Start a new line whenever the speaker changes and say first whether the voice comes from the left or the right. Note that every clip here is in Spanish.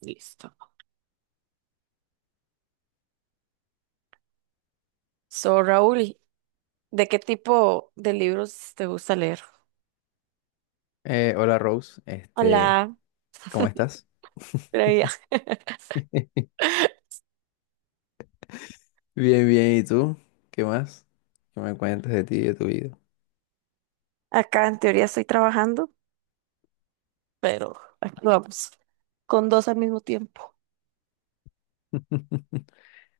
right: Listo. So, Raúl, ¿de qué tipo de libros te gusta leer?
left: Hola Rose,
right: Hola.
left: ¿cómo estás?
right: Previa.
left: Bien, bien, ¿y tú? ¿Qué más? ¿Qué me cuentas de ti y de tu vida?
right: Acá en teoría estoy trabajando, pero aquí vamos, con dos al mismo tiempo.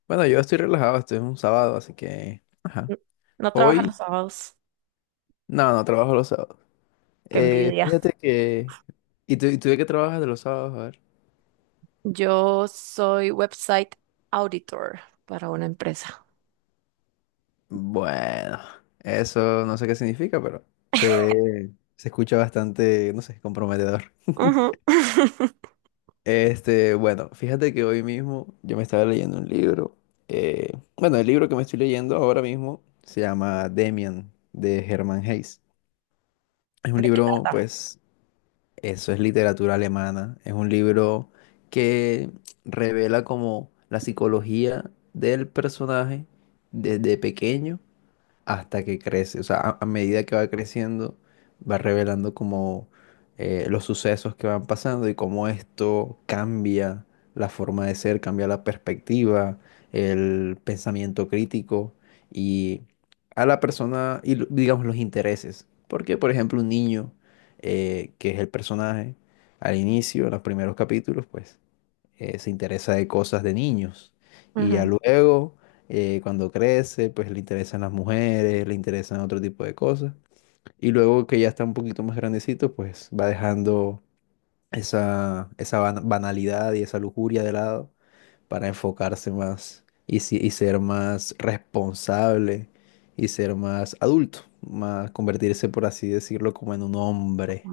left: Bueno, yo estoy relajado, esto es un sábado, así que. Ajá.
right: N- No trabaja
left: Hoy.
right: los sábados,
left: No, no trabajo los sábados.
right: qué envidia.
left: Fíjate que. ¿Y tú de qué trabajas de los sábados? A ver.
right: Yo soy website auditor para una empresa.
left: Bueno, eso no sé qué significa, pero se ve, se escucha bastante, no sé, comprometedor.
right: Ujú.
left: Bueno, fíjate que hoy mismo yo me estaba leyendo un libro. Bueno, el libro que me estoy leyendo ahora mismo se llama Demian, de Hermann Hesse. Es un
right: ¿De qué
left: libro,
right: trata?
left: pues, eso es literatura alemana. Es un libro que revela como la psicología del personaje desde pequeño hasta que crece. O sea, a medida que va creciendo, va revelando como los sucesos que van pasando y cómo esto cambia la forma de ser, cambia la perspectiva, el pensamiento crítico y a la persona y digamos los intereses. Porque, por ejemplo, un niño que es el personaje al inicio, en los primeros capítulos, pues se interesa de cosas de niños. Y ya
right: Ujú.
left: luego, cuando crece, pues le interesan las mujeres, le interesan otro tipo de cosas. Y luego que ya está un poquito más grandecito, pues va dejando esa banalidad y esa lujuria de lado para enfocarse más y, si- y ser más responsable y ser más adulto, más convertirse, por así decirlo, como en un hombre.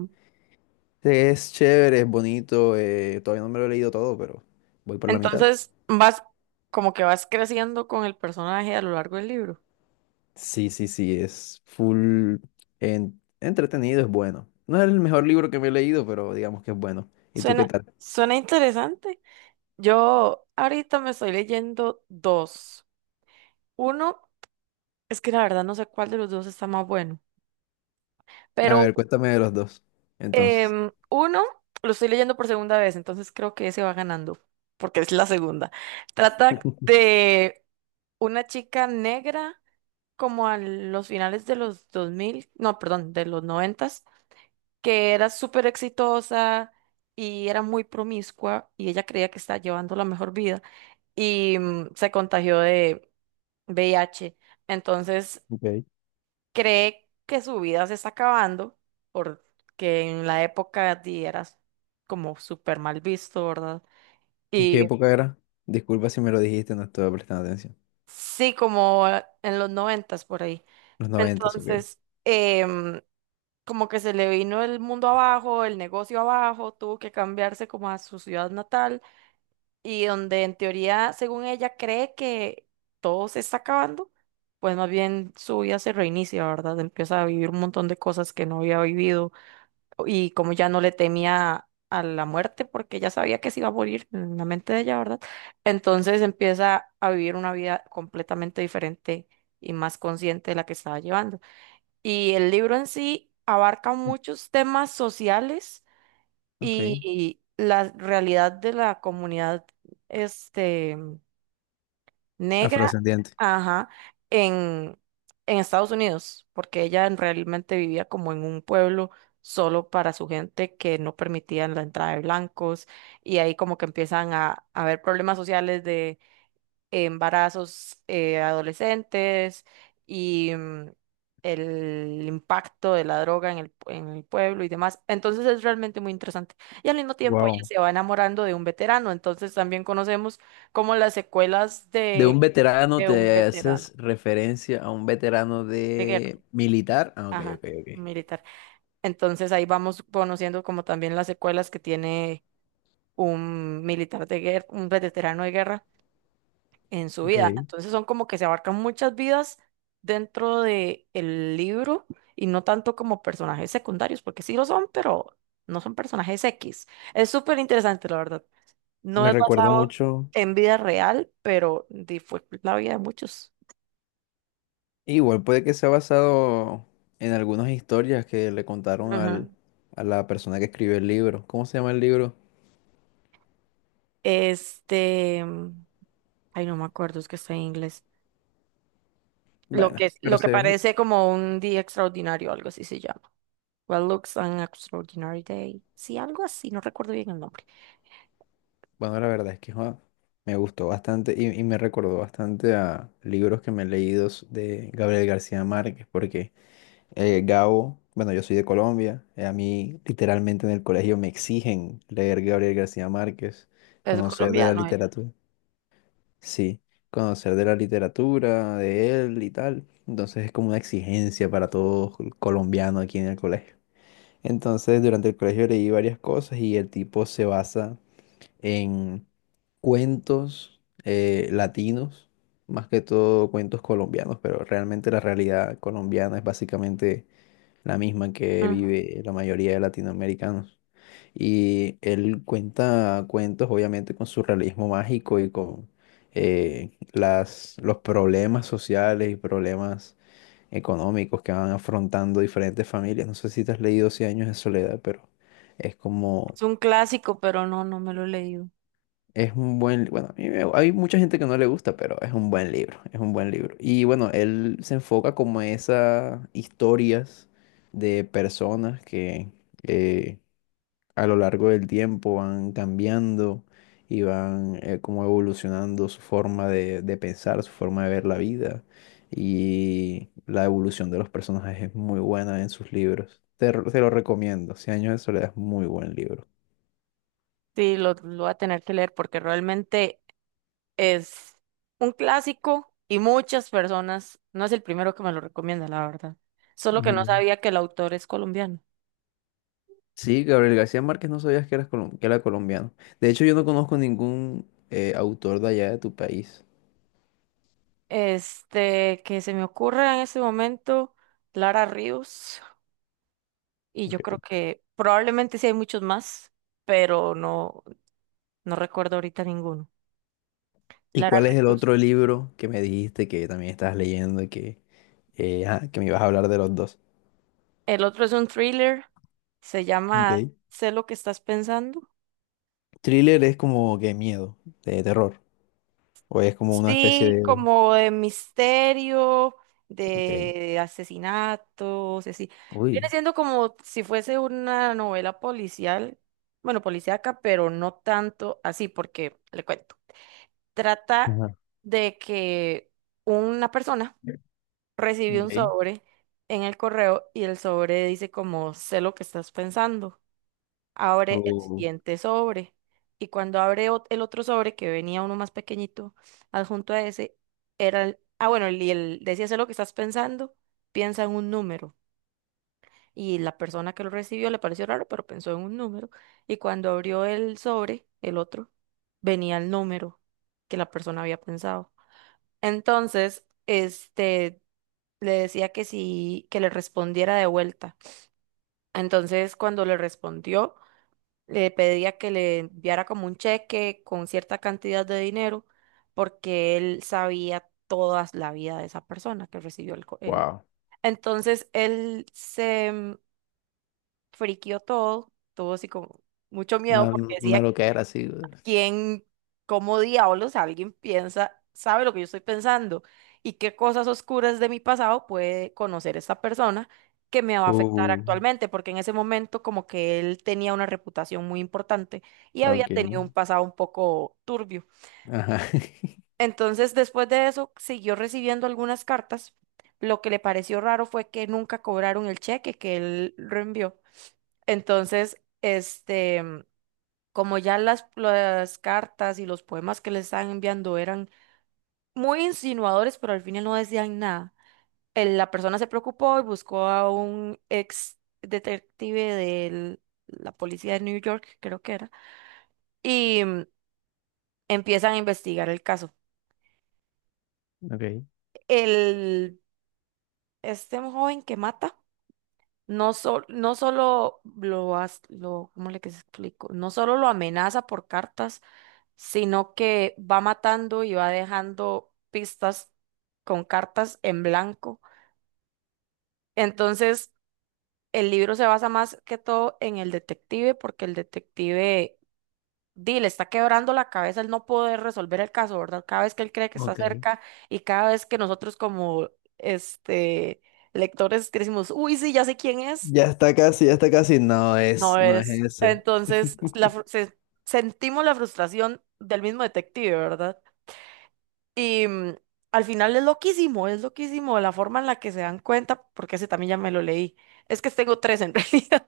left: Sí, es chévere, es bonito, todavía no me lo he leído todo, pero voy por la mitad.
right: Entonces, vas como que vas creciendo con el personaje a lo largo del libro.
left: Sí, sí, sí, es full entretenido, es bueno. No es el mejor libro que me he leído, pero digamos que es bueno. ¿Y tú qué
right: Suena,
left: tal?
right: suena interesante. Yo ahorita me estoy leyendo dos. Uno, es que la verdad no sé cuál de los dos está más bueno,
left: A
right: pero
left: ver, cuéntame de los dos, entonces.
right: uno lo estoy leyendo por segunda vez, entonces creo que ese va ganando, porque es la segunda. Trata de una chica negra como a los finales de los 2000, no, perdón, de los noventas, que era súper exitosa y era muy promiscua y ella creía que estaba llevando la mejor vida y se contagió de VIH. Entonces,
left: Ok.
right: cree que su vida se está acabando porque en la época era como súper mal visto, ¿verdad?
left: ¿Y qué
right: Y
left: época era? Disculpa si me lo dijiste, no estuve prestando atención.
right: sí, como en los noventas por ahí.
left: Los noventas, ok.
right: Entonces, como que se le vino el mundo abajo, el negocio abajo, tuvo que cambiarse como a su ciudad natal y donde en teoría, según ella, cree que todo se está acabando, pues más bien su vida se reinicia, ¿verdad? Empieza a vivir un montón de cosas que no había vivido y como ya no le temía a la muerte porque ya sabía que se iba a morir en la mente de ella, ¿verdad? Entonces empieza a vivir una vida completamente diferente y más consciente de la que estaba llevando. Y el libro en sí abarca muchos temas sociales
left: Ok.
right: y la realidad de la comunidad este, negra,
left: Afrodescendiente.
right: ajá, en, en Estados Unidos, porque ella realmente vivía como en un pueblo solo para su gente que no permitían la entrada de blancos y ahí como que empiezan a haber problemas sociales, embarazos, adolescentes, y el impacto de la droga en el pueblo y demás. Entonces es realmente muy interesante. Y al mismo tiempo ella
left: Wow.
right: se va enamorando de un veterano, entonces también conocemos como las secuelas
left: De
right: de,
left: un veterano
right: de un
left: te
right: veterano
left: haces referencia a un veterano
right: de guerra,
left: de militar. Ah, ok,
right: ajá,
left: ok, ok.
right: un militar. Entonces ahí vamos conociendo como también las secuelas que tiene un militar de guerra, un veterano de guerra en su vida.
left: Ok.
right: Entonces son como que se abarcan muchas vidas dentro de el libro, y no tanto como personajes secundarios, porque sí lo son, pero no son personajes X. Es súper interesante, la verdad. No
left: Me
right: es
left: recuerdo
right: basado
left: mucho.
right: en vida real, pero fue la vida de muchos.
left: Igual puede que sea basado en algunas historias que le contaron
right: Ujú.
left: a la persona que escribió el libro. ¿Cómo se llama el libro?
right: Este, mm, Ay, no me acuerdo, es que está en inglés. Lo
left: Bueno,
right: que,
left: pero
right: lo que
left: se ve-
right: parece como un día extraordinario, algo así se llama. What looks an extraordinary day. Sí, algo así, no recuerdo bien el nombre.
left: Bueno, la verdad es que joa, me gustó bastante y me recordó bastante a libros que me he leído de Gabriel García Márquez, porque Gabo, bueno, yo soy de Colombia, a mí literalmente en el colegio me exigen leer Gabriel García Márquez,
right: Es
left: conocer de la
right: colombiano él.
left: literatura. Sí, conocer de la literatura, de él y tal. Entonces es como una exigencia para todo colombiano aquí en el colegio. Entonces durante el colegio leí varias cosas y el tipo se basa en cuentos latinos, más que todo cuentos colombianos, pero realmente la realidad colombiana es básicamente la misma que
right: Ujú.
left: vive la mayoría de latinoamericanos. Y él cuenta cuentos, obviamente, con su realismo mágico y con los problemas sociales y problemas económicos que van afrontando diferentes familias. No sé si te has leído Cien años de soledad, pero es como,
right: Es un clásico, pero no, no me lo he leído.
left: es un buen, bueno, a mí me- hay mucha gente que no le gusta, pero es un buen libro, es un buen libro. Y bueno, él se enfoca como a esas historias de personas que... eh, a lo largo del tiempo van cambiando y van como evolucionando su forma de pensar, su forma de ver la vida. Y la evolución de los personajes es muy buena en sus libros. Te lo recomiendo. Cien años de soledad es muy buen libro.
right: Sí, lo voy a tener que leer porque realmente es un clásico y muchas personas, no es el primero que me lo recomienda, la verdad. Solo que no
left: Mm.
right: sabía que el autor es colombiano.
left: Sí, Gabriel García Márquez, no sabías que era colombiano. De hecho, yo no conozco ningún autor de allá de tu país.
right: Que se me ocurre en ese momento, Lara Ríos, y
left: Ok.
right: yo creo que probablemente sí hay muchos más, pero no, no recuerdo ahorita ninguno.
left: ¿Y
right: Lara
left: cuál es el
right: Ríos.
left: otro libro que me dijiste que también estás leyendo y que me ibas a hablar de los dos?
right: El otro es un thriller, se
left: Ok.
right: llama Sé lo que estás pensando.
left: Thriller es como que miedo, de terror. O es como una especie
right: Sí,
left: de.
right: como de misterio,
left: Ok.
right: de asesinatos, así. Viene
left: Uy.
right: siendo como si fuese una novela policial, bueno, policíaca, pero no tanto así, porque le cuento. Trata
left: Ajá.
right: de que una persona recibió un
left: Ok.
right: sobre en el correo, y el sobre dice como, sé lo que estás pensando, abre el
left: Uh,
right: siguiente sobre. Y cuando abre el otro sobre, que venía uno más pequeñito, adjunto a ese, era el, bueno, y él decía, sé lo que estás pensando, piensa en un número. Y la persona que lo recibió le pareció raro, pero pensó en un número. Y cuando abrió el sobre, el otro, venía el número que la persona había pensado. Entonces, este, le decía que sí, que le respondiera de vuelta. Entonces, cuando le respondió, le pedía que le enviara como un cheque con cierta cantidad de dinero, porque él sabía toda la vida de esa persona que recibió el, co- el-
left: wow.
right: Entonces él se friquió todo, tuvo así como mucho miedo,
left: Una,
right: porque
left: una
right: decía
left: loquera así. Güey.
right: quién, cómo diablos alguien piensa, sabe lo que yo estoy pensando, y qué cosas oscuras de mi pasado puede conocer esta persona que me va a afectar
left: Uh,
right: actualmente, porque en ese momento como que él tenía una reputación muy importante y había
left: ok.
right: tenido un pasado un poco turbio.
left: Ajá.
right: Entonces, después de eso, siguió recibiendo algunas cartas. Lo que le pareció raro fue que nunca cobraron el cheque que él reenvió. Entonces, como ya las cartas y los poemas que le estaban enviando eran muy insinuadores, pero al final no decían nada. La persona se preocupó y buscó a un ex detective de la policía de New York, creo que era, y empiezan a investigar el caso.
left: Ok.
right: El, este joven que mata. No, no solo lo, lo, ¿cómo le que se explico? No solo lo amenaza por cartas, sino que va matando y va dejando pistas con cartas en blanco. Entonces, el libro se basa más que todo en el detective, porque el detective, di, le está quebrando la cabeza el no poder resolver el caso, ¿verdad? Cada vez que él cree que está
left: Ok.
right: cerca, y cada vez que nosotros como, este, lectores, que decimos, uy, sí, ya sé quién es,
left: Ya está casi, ya está casi. No es,
right: no
left: no es
right: es.
left: ese.
right: Entonces, sentimos la frustración del mismo detective, ¿verdad? Y al final es loquísimo la forma en la que se dan cuenta, porque ese también ya me lo leí. Es que tengo tres en realidad.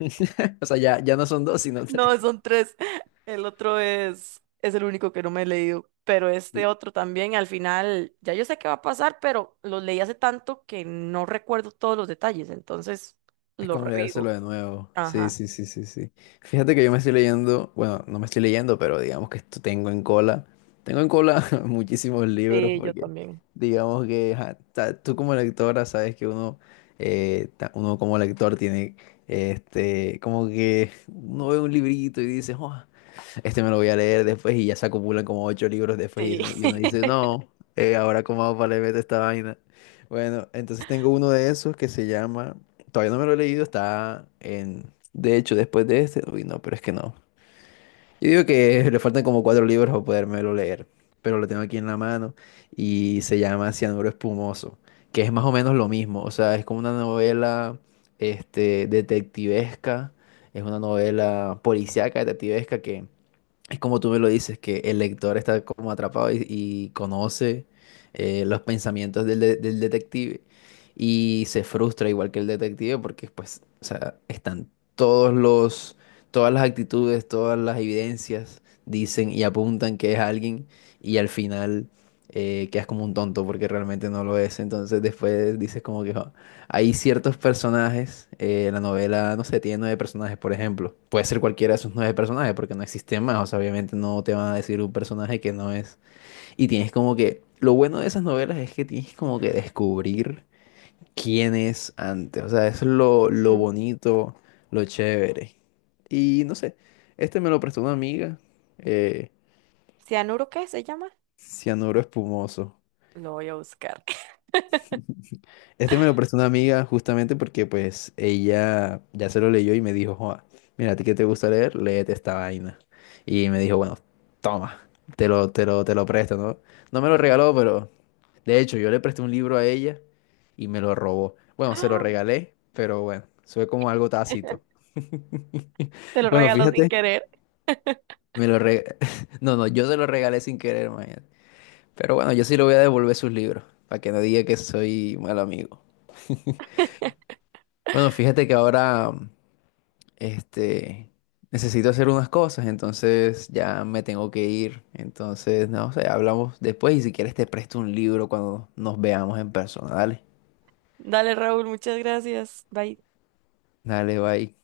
left: O sea, ya, ya no son dos, sino tres.
right: No, son tres. El otro es el único que no me he leído. Pero este otro también, al final, ya yo sé qué va a pasar, pero lo leí hace tanto que no recuerdo todos los detalles, entonces
left: Es
right: lo
left: como leérselo
right: revivo.
left: de nuevo. Sí,
right: Ajá.
left: sí, sí, sí, sí. Fíjate que yo me estoy leyendo, bueno, no me estoy leyendo, pero digamos que esto tengo en cola. Tengo en cola muchísimos libros
right: Sí, yo
left: porque
right: también.
left: digamos que ajá, tú como lectora sabes que uno, uno como lector tiene, como que uno ve un librito y dice, "Oh, este me lo voy a leer después y ya se acumulan como ocho libros después y
right: Sí.
left: y uno dice, no, ahora cómo hago para leer esta vaina. Bueno, entonces tengo uno de esos que se llama, todavía no me lo he leído, está en, de hecho, después de este, uy, no, pero es que no. Yo digo que le faltan como cuatro libros para podérmelo leer, pero lo tengo aquí en la mano y se llama Cianuro Espumoso, que es más o menos lo mismo, o sea, es como una novela, detectivesca, es una novela policíaca, detectivesca que es como tú me lo dices, que el lector está como atrapado y conoce los pensamientos del detective y se frustra igual que el detective porque pues, o sea, están todos los, todas las actitudes, todas las evidencias dicen y apuntan que es alguien y al final quedas como un tonto porque realmente no lo es. Entonces después dices como que, "Jo, hay ciertos personajes, la novela, no sé, tiene nueve personajes, por ejemplo. Puede ser cualquiera de esos nueve personajes, porque no existen más. O sea, obviamente no te van a decir un personaje que no es. Y tienes como que. Lo bueno de esas novelas es que tienes como que descubrir quién es antes. O sea, eso es lo
right: Ujú.
left: bonito, lo chévere. Y no sé, este me lo prestó una amiga, eh,
right: ¿Cianuro qué se llama?
left: Cianuro Espumoso.
right: Lo voy a buscar.
left: Este me lo prestó una amiga justamente porque pues ella ya se lo leyó y me dijo, Joa, mira, a ti que te gusta leer, léete esta vaina. Y me dijo, bueno, toma, te lo presto, ¿no? No me lo regaló, pero de hecho yo le presté un libro a ella y me lo robó. Bueno, se lo
right: ¡Ah!
left: regalé, pero bueno, eso fue como algo tácito.
right: Te lo
left: Bueno,
right: regalo sin
left: fíjate,
right: querer.
left: me lo re- No, no, yo se lo regalé sin querer, imagínate. Pero bueno, yo sí le voy a devolver sus libros, para que no diga que soy mal amigo. Bueno, fíjate que ahora... este, necesito hacer unas cosas, entonces ya me tengo que ir. Entonces, no sé, hablamos después y si quieres te presto un libro cuando nos veamos en persona. Dale,
right: Dale, Raúl, muchas gracias. Bye.
left: dale, bye.